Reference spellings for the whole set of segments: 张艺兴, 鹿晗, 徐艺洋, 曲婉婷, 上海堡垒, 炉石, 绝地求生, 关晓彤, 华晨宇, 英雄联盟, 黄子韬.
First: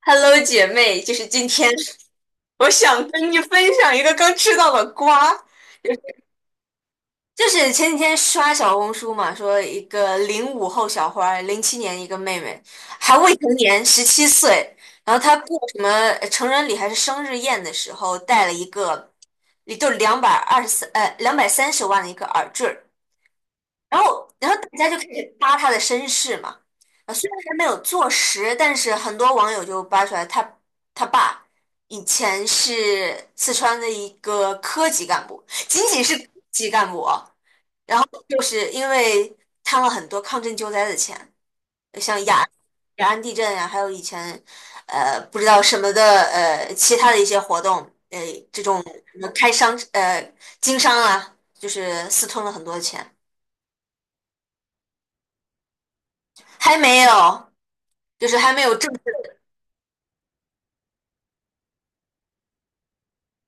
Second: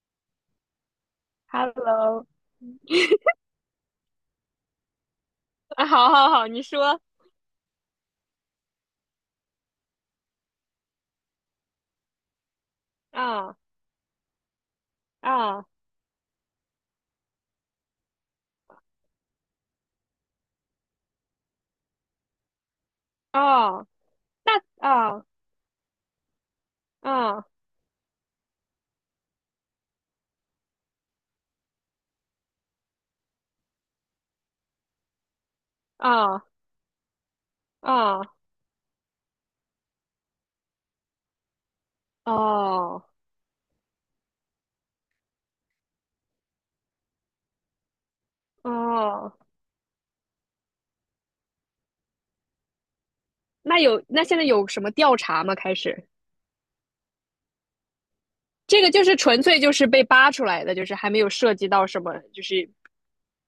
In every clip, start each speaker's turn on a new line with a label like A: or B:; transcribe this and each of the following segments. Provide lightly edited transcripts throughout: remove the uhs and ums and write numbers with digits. A: Hello，姐妹，就是今天，
B: Hello，
A: 我想跟你分享一个刚吃到的瓜，
B: 啊，好好好，你说。
A: 就是前几天刷小红书嘛，说一个05后小花儿，07年一个妹妹，还未成
B: 啊
A: 年，17岁，然后她过
B: 啊
A: 什么成人礼还是生日宴的时候，带了一个，也就223，230万的一个耳坠儿，
B: 哦。
A: 然后，然
B: 那
A: 后大家就开
B: 啊
A: 始扒他的身世嘛。啊，虽然
B: 啊
A: 还没有坐实，但是很多网友就扒出来他爸以前是四川的一个科级干部，仅仅是科
B: 啊
A: 级干部哦，
B: 啊
A: 就是因为贪了很多抗震救灾的钱，像雅安雅
B: 哦
A: 安地震呀、还有以前不知道什么的其他的一些活动，呃这种什么
B: 哦，
A: 经商啊，就是私吞了很多钱，
B: 那有现在有什么调查吗？开始，
A: 还没有。就是还没有
B: 这
A: 正
B: 个
A: 式，
B: 就是纯粹就是被扒出来的，就是还没有涉及到什么，就是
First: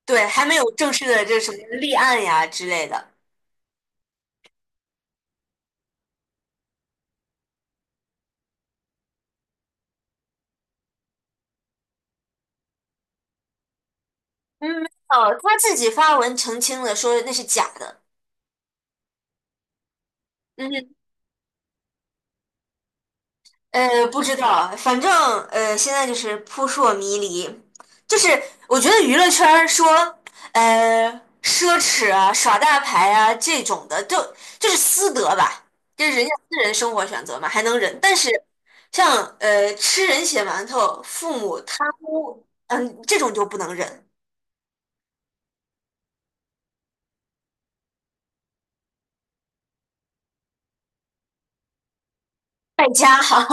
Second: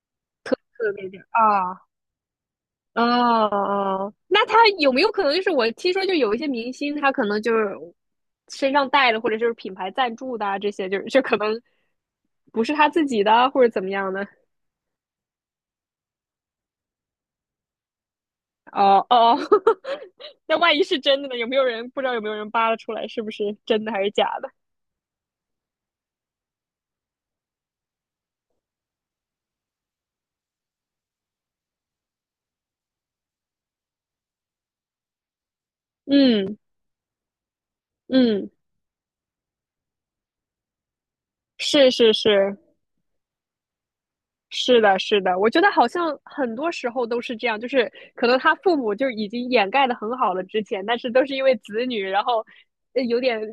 A: 对，还没有正
B: 特
A: 式
B: 别的
A: 的这什么
B: 啊。
A: 立案呀之类的。
B: 啊哦，那他有没有可能就是我听说就有一些明星，他可能就是身上带的，或者就是品牌赞助的啊这些就是就可能不是他自己的，或者怎么样的？
A: 嗯，没有，他自己发文澄清了，说那是假的。
B: 哦哦，那
A: 嗯，
B: 万一是真的呢？有没有人不知道有没有人扒拉出来是不是真的还是
A: 不知
B: 假的？
A: 道，反正现在就是扑朔迷离。就是我觉得娱乐圈儿说，呃，奢侈啊、耍大牌啊这种的，就是私德吧，就是人家私
B: 嗯
A: 人生活选择嘛，还能忍。但是
B: 嗯，
A: 像吃人血馒头、父母贪
B: 是是
A: 污，
B: 是，
A: 嗯，这种就不能忍。
B: 是的，是的，我觉得好像很多时候都是这样，就是可能他父母就已经掩盖的很好了之前，但是都是因为子女，然后
A: 败家
B: 有点，
A: 哈，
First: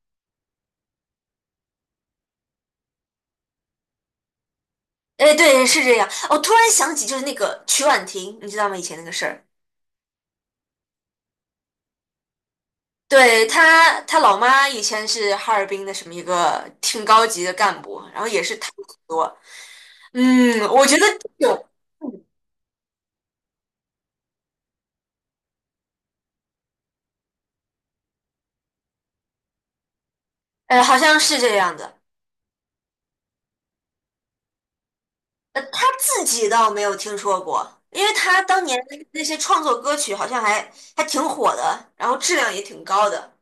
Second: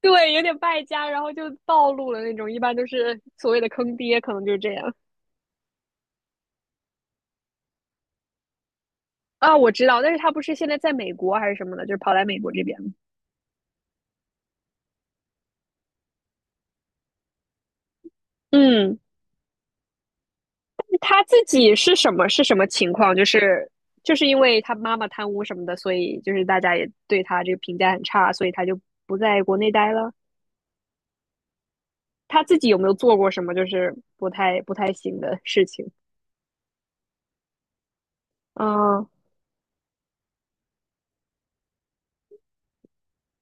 B: 对有点败家，然后就暴露了那种，一般都是所谓的坑爹，可能就是这样。
A: 哎，对，是这样。我突然想起，就是那个曲婉婷，你知道吗？以前那个事儿，
B: 啊，我知道，但是他不是现在在美国还是什么的，就是跑来美国这边。
A: 对，她老妈以前是哈尔滨的什么一个挺高级的干部，然后也是贪很
B: 嗯，
A: 多。嗯，我觉得
B: 他自
A: 有，种，
B: 己是什么情况？就是，就是因为他妈妈贪污什么的，所以就是大家也对他这个评价很差，所以他就不在国内待了。
A: 好像是这样的。
B: 他自己有没有做过什么就是不太行的事
A: 她
B: 情？
A: 自己倒没有听说过，因为她当年
B: 啊
A: 那些创作歌曲好像还挺火的，然后质量也挺高的。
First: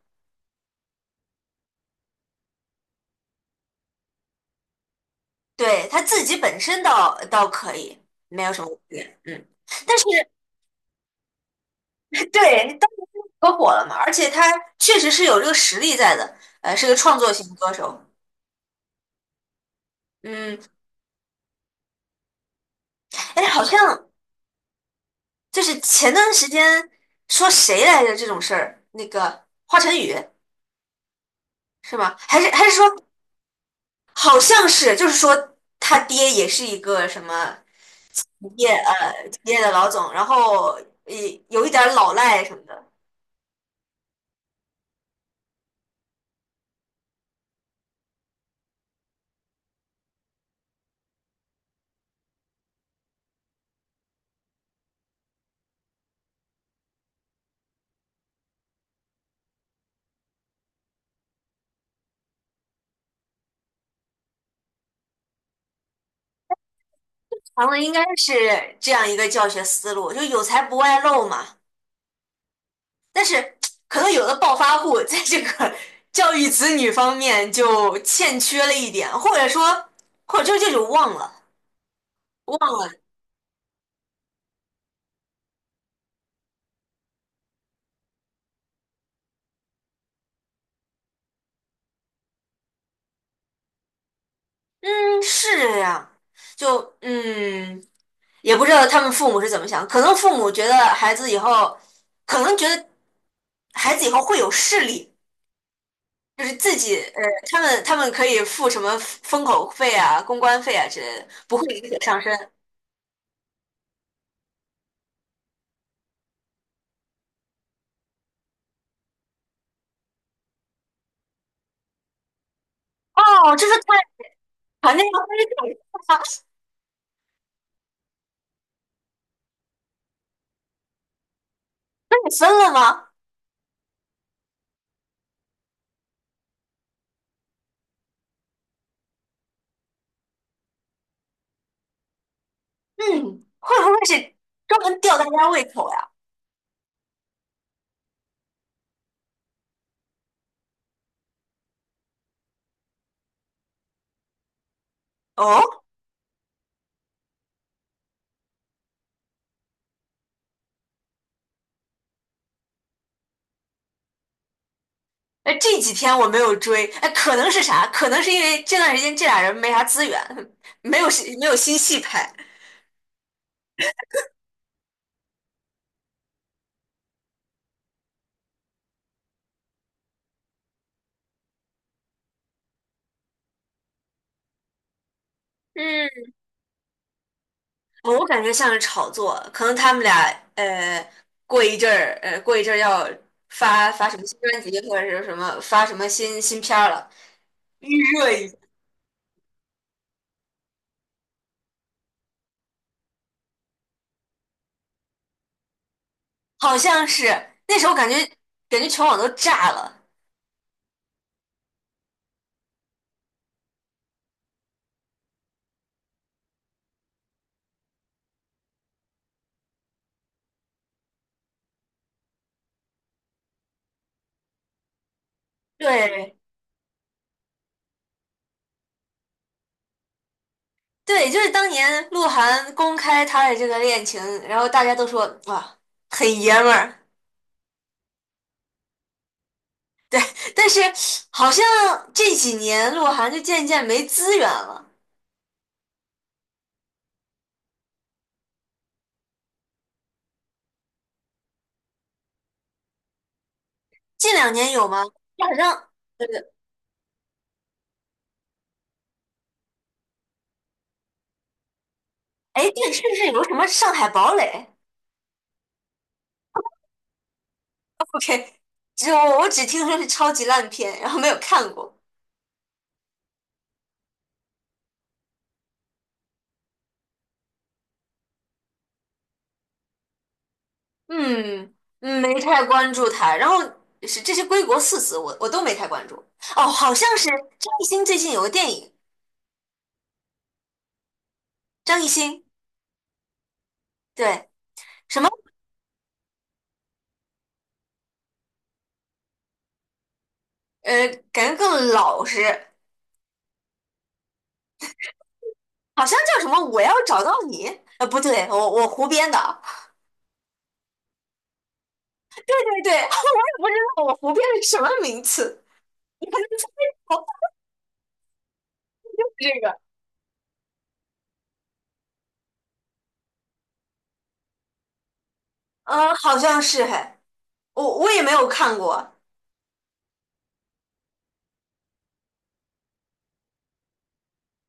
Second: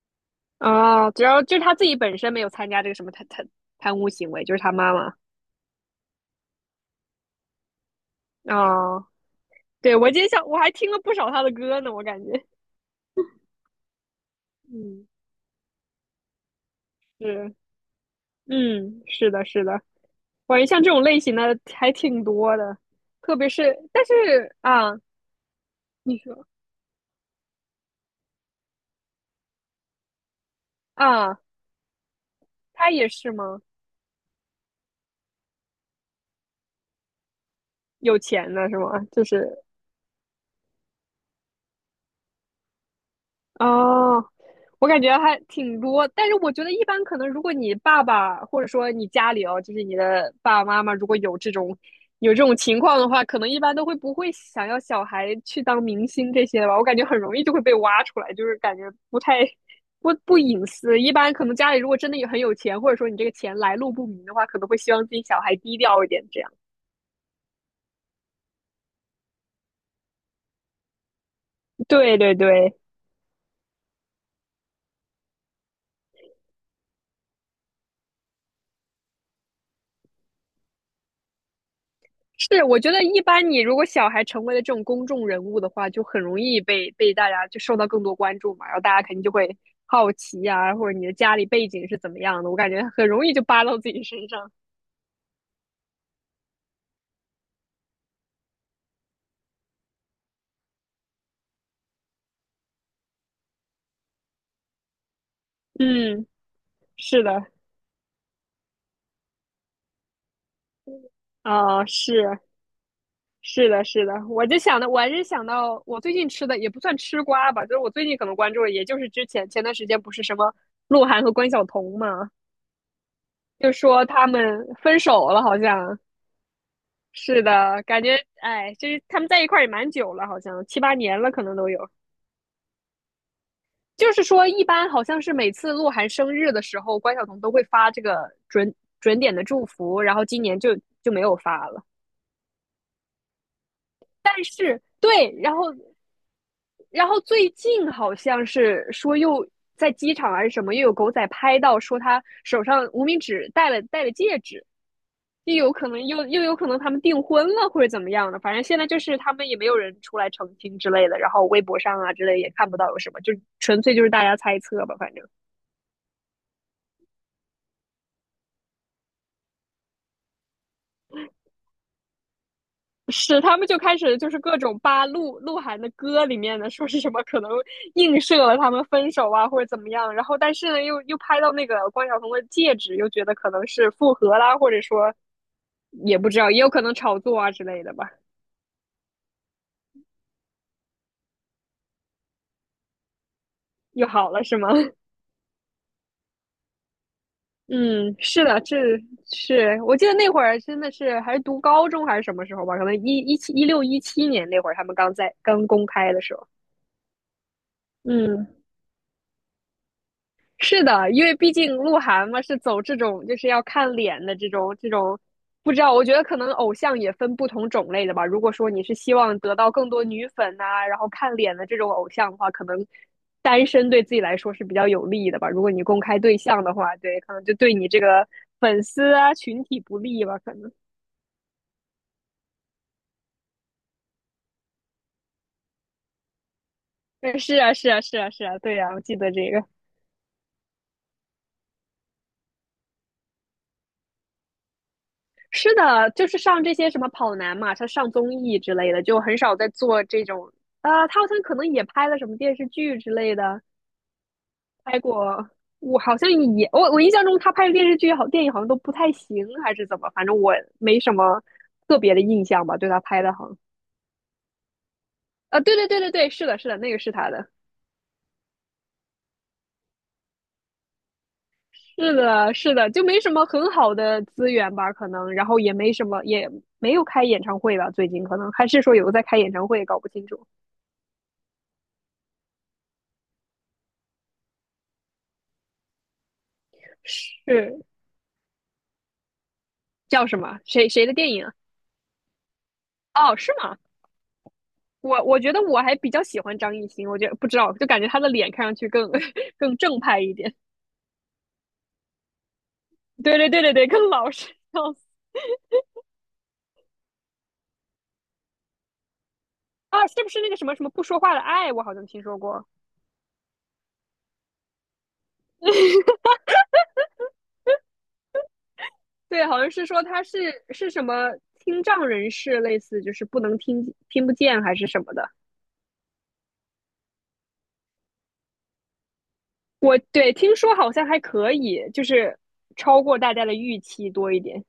B: 啊，主要就是他自己本身没有参加这个什么贪污行为，就是他妈妈。
A: 对，她自己本身倒可以，没有什么问
B: 啊。
A: 题。嗯。
B: 对，
A: 但是
B: 我今天想我还听了不少他的歌呢，我感觉
A: 对，你当时可火了嘛，而且他 确
B: 嗯，
A: 实是有这个实力在的，是个创作型
B: 是，
A: 歌手。
B: 嗯，是的，是的，我
A: 嗯，
B: 感觉像这种类型的还挺多的，特
A: 哎，
B: 别
A: 好
B: 是
A: 像
B: 但是啊，
A: 就是前
B: 你
A: 段
B: 说
A: 时间说谁来着这种事儿，那个华晨宇
B: 啊，
A: 是吗？还是
B: 他
A: 说
B: 也是吗？
A: 好像是，就是说他爹也是一个什么
B: 有
A: 企
B: 钱的
A: 业
B: 是吗？就
A: 呃企业
B: 是
A: 的老总，然后也有一点儿老赖什么的。
B: 哦，我感觉还挺多，但是我觉得一般可能，如果你爸爸或者说你家里哦，就是你的爸爸妈妈，如果有这种，有这种情况的话，可能一般都会不会想要小孩去当明星这些吧？我感觉很容易就会被挖出来，就是感觉不太，不不隐私。一般可能家里如果真的有很有钱，或者说你这个钱来路不明的话，可能会希望自己小孩低调一点，这样。
A: 咱们应该是这样一个教学思路，就有才不外露嘛。
B: 对对对。
A: 但是可能有的暴发户在这个 教育子女方面就欠缺了一点，或者说，或者就这种忘了，忘
B: 是，我
A: 了
B: 觉得一般你如果小孩成为了这种公众人物的话，就很容易被大家就受到更多关注嘛，然后大家肯定就会好奇呀，或者你的家里背景是怎么样的，我感觉很容易就扒到自己身上。
A: 是这样，就也不知道他们父母是怎么想，可能父母觉得孩子以后，可能觉得孩子以后会有势力，
B: 嗯，
A: 就是自己
B: 是的。
A: 他们可以付什么封口费啊、公关费啊之类的，不会
B: 啊、
A: 流水上身。
B: 是是的，是的，我就想到，我最近吃的也不算吃瓜吧，就是我最近可能关注的，也就是之前前段时间不是什么鹿晗和关晓彤嘛，
A: 哦，这
B: 就
A: 是看
B: 说他们
A: 团
B: 分
A: 那个
B: 手了，好
A: 分
B: 像。
A: 手，
B: 是的，感觉哎，就是他们在一块儿也蛮久了，好像七八年了，可能都有。
A: 那你分了吗？
B: 就是说，一般好像是每次鹿晗生日的时候，关晓彤都会发这个准点的祝福，然后今年就，就没有发了。
A: 嗯，会不会是专
B: 是
A: 门
B: 对，
A: 吊大家
B: 然
A: 胃
B: 后，
A: 口呀？
B: 然后最近好像是说又在机场还是什么，又有狗仔拍到说他手上无名指戴了戒指，又有
A: 哦，
B: 可能，有可能他们订婚了或者怎么样的，反正现在就是他们也没有人出来澄清之类的，然后微博上啊之类也看不到有什么，就纯粹就是大家猜测吧，反正。
A: 哎，这几天我没有追，哎，可能是啥？可能是因为这段时间这俩人没啥资源，没有戏没有新戏拍。
B: 是，他们就开始就是各种扒鹿晗的歌里面的，说是什么可能映射了他们分手啊，或者怎么样。然后，但是呢，又拍到那个关晓彤的戒指，又觉得可能是复合啦，或者说也
A: 嗯，
B: 不知道，也有可能炒作啊之类的吧。
A: 我感觉像是炒作，可能他们俩过一阵儿要发
B: 又
A: 发什么
B: 好
A: 新
B: 了是
A: 专
B: 吗？
A: 辑 或者是什么发什么新片儿了，预
B: 嗯，
A: 热
B: 是
A: 一下。
B: 的，这是我记得那会儿真的是还是读高中还是什么时候吧，可能17年那会儿他们刚在刚公开的时候。
A: 好像是那时候感觉
B: 嗯，
A: 感觉全网都炸了。
B: 是的，因为毕竟鹿晗嘛是走这种就是要看脸的这种，不知道，我觉得可能偶像也分不同种类的吧。如果说你是希望得到更多女粉呐、然后看脸的这种偶像的话，可能单身对自己来说是比较有利的吧。如果你公开
A: 对，
B: 对象的话，对，可能就对你这个粉丝啊群体不利吧，可能。
A: 对，就是当年鹿晗公开他的这个恋情，然后大家都说哇，很爷们儿。
B: 对，是啊，是啊，是啊，是啊，对呀、我记得这个。
A: 对，但是好像这几年鹿晗就渐渐没资源了。
B: 是的，就是上这些什么跑男嘛，他上综艺之类的，就很少在做这种。啊、他好像可能也拍了什么电视剧之类的，
A: 近两年有
B: 拍
A: 吗？就
B: 过。
A: 好像，
B: 我好
A: 对
B: 像
A: 对，
B: 也，我印象中他拍的电视剧好，电影好像都不太行，还是怎么？反正我没什么特别的印象
A: 哎，
B: 吧，对
A: 对，
B: 他
A: 是不
B: 拍
A: 是
B: 的
A: 有
B: 好
A: 什
B: 像。
A: 么《上海堡垒》
B: 啊，对对对对对，是的，是的，那个是他的，
A: ？OK，我只听说是超级烂片，然后没有看过。
B: 是的，是的，就没什么很好的资源吧，可能，然后也没什么，也没有开演唱会吧，最近可能还是说有个在开演唱会，搞不清楚。
A: 嗯，没太关注他。然后是这些归国四子，我都没太关注。哦，好像是张
B: 是，
A: 艺兴最近有个电影，
B: 叫什么？谁的电影啊？
A: 张艺兴
B: 哦，是吗？
A: 对。什
B: 我
A: 么？
B: 我觉得我还比较喜欢张艺兴，我觉得不知道，就感觉他的脸看上去更，更正派一点。
A: 感觉更老实，
B: 对对对对对，更老实。笑死。
A: 好像叫什么"我要找到你"？不对，我胡编的，
B: 啊，是不是那个什么不说话的爱？我好像听说
A: 对
B: 过。
A: 对对，我也不知道我胡编的是什么名词，你还能猜到
B: 对，好
A: 这
B: 像
A: 个？
B: 是说他是什么听障人士，类似就是不能听，听不见还是什么的。
A: 嗯，好像是嘿，我也没有看过，
B: 我对听说好像还可以，就是超过大家的预期多一点。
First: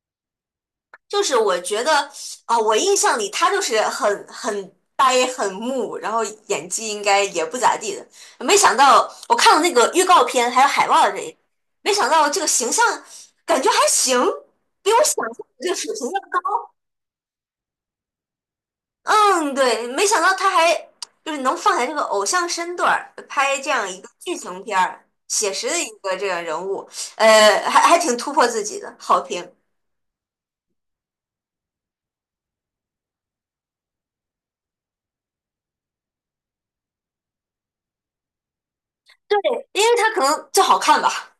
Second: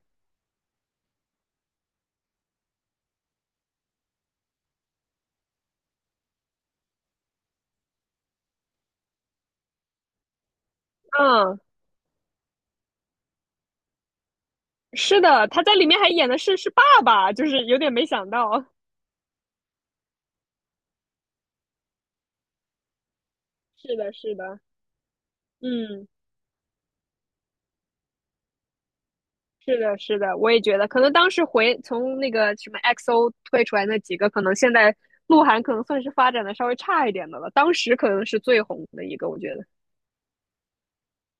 A: 就是我觉得啊，我印象里他就是很呆很木，然后演技应该也不咋地的，没想到我看了那个预告片还有海报的这一，
B: 嗯，
A: 没想到这个形象感觉还行，比我想
B: 是
A: 象
B: 的，他
A: 的这个
B: 在
A: 水
B: 里面
A: 平
B: 还
A: 要
B: 演的是，是
A: 高。
B: 爸爸，就是有点没想到。
A: 嗯，对，没想到他还就是能放下这个偶像身段儿，拍这样
B: 是
A: 一个
B: 的，是
A: 剧
B: 的。
A: 情片儿，写实的一
B: 嗯，
A: 个这个人物，还挺突破自己的，好评，
B: 是的，是的，我也觉得，可能当时回从那个什么 XO 推出来那几个，可能现在鹿晗可能算是发展的稍微差一点的了，当时可能是最红的一个，我觉得
A: 因为他可能就好看吧。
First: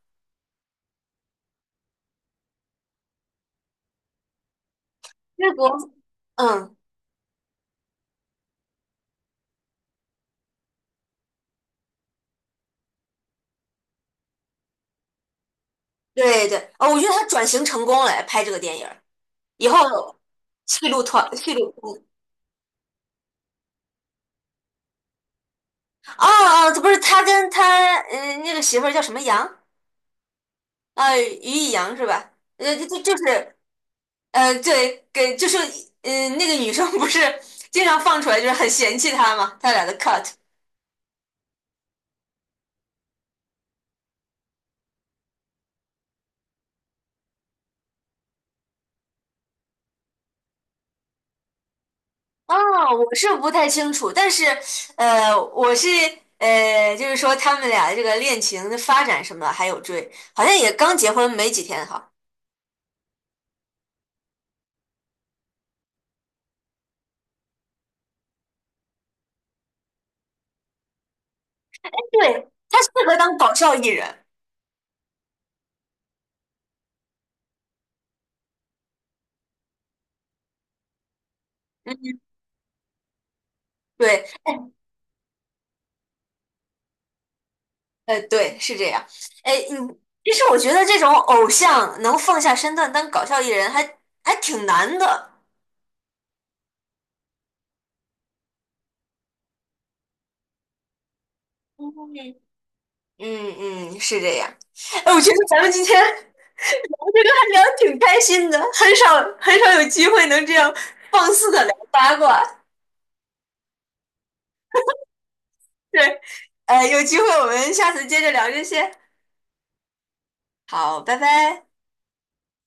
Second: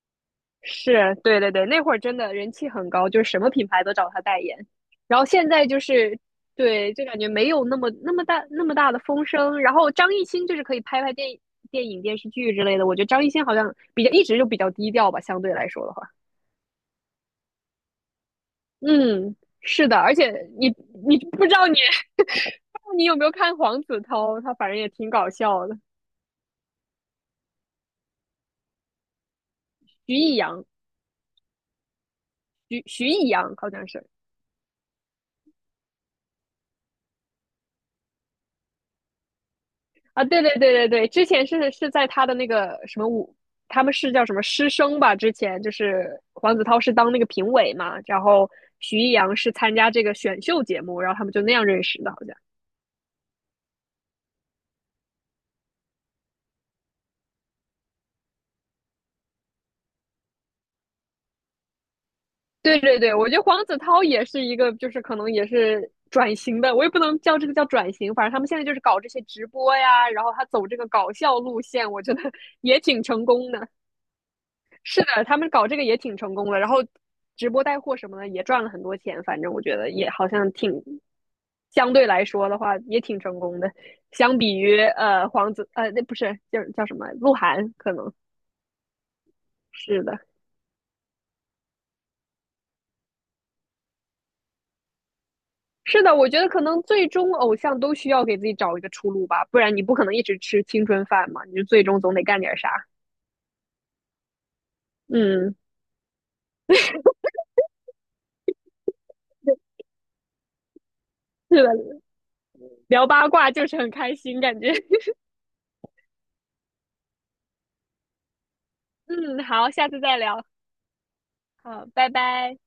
B: 是，对对对，那会儿真的人气很高，就是什么品牌都找他代言，然后现
A: 因
B: 在
A: 国，
B: 就是
A: 嗯，
B: 对，就感觉没有那么大的风声，然后张艺兴就是可以拍拍电影。电影、电视剧之类的，我觉得张艺兴好像比较一直就比较低调吧，相对来说的话。
A: 对对，哦，我觉得他转型成功了，拍这个电影儿
B: 嗯，
A: 以后
B: 是的，而且你，不知
A: 戏
B: 道
A: 路
B: 你
A: 通。
B: 不知道你有没有看黄子韬，他反正也挺搞笑的。
A: 哦哦，这不是他跟他那个媳妇儿叫什么杨
B: 徐艺洋，
A: 啊、于一杨是吧？就就
B: 徐
A: 就
B: 艺洋
A: 是
B: 好像是。
A: 对，给就是，那个女生不是 经常放出来，就是很嫌弃他嘛，他俩的
B: 啊，
A: cut。
B: 对对对对对，之前是，是在他的那个什么舞，他们是叫什么师生吧？之前就是黄子韬是当那个评委嘛，然后徐艺洋是参加这个选秀节目，然后他们就那样认识的，好像。
A: 哦，我是不太清楚，但是，我是就是说他们俩的这个恋情的发展什么的还有追，好像也刚结婚没几天哈。
B: 对对对，我觉得黄子韬也是一个，就是可能也是转型的，我也不能叫这个叫转型，反正他们现在就是搞这些直播呀，然后他走这个搞笑路线，我觉得
A: 对，他
B: 也
A: 适
B: 挺
A: 合
B: 成
A: 当
B: 功
A: 搞
B: 的。
A: 笑艺人。
B: 是的，他们搞这个也挺成功的，然后直播带货什么的也赚了很多钱，反正我觉得也好像挺，相
A: 嗯，
B: 对来说的话也挺成功的，
A: 对，
B: 相比于那不是叫什么鹿晗，可能
A: 对，是这样。哎，
B: 是的，
A: 其实我觉得这种偶像能放下身段当搞笑艺人还挺难的。
B: 是的，我觉得可能最终偶像都需要给自己找一个出路吧，不然你不可能一直吃青春饭嘛，你就最终总得干
A: 嗯
B: 点啥。
A: 嗯嗯，是这样。哎，我觉得
B: 嗯，
A: 咱们今天聊这个还聊得挺开心的，很少很少有机会能这样放肆
B: 是
A: 的
B: 的，
A: 聊八卦。
B: 聊八卦就是很开心，感觉。
A: 对，有机会我们下次接着聊这些。
B: 嗯，好，下次再聊。
A: 好，拜拜。
B: 好，拜拜。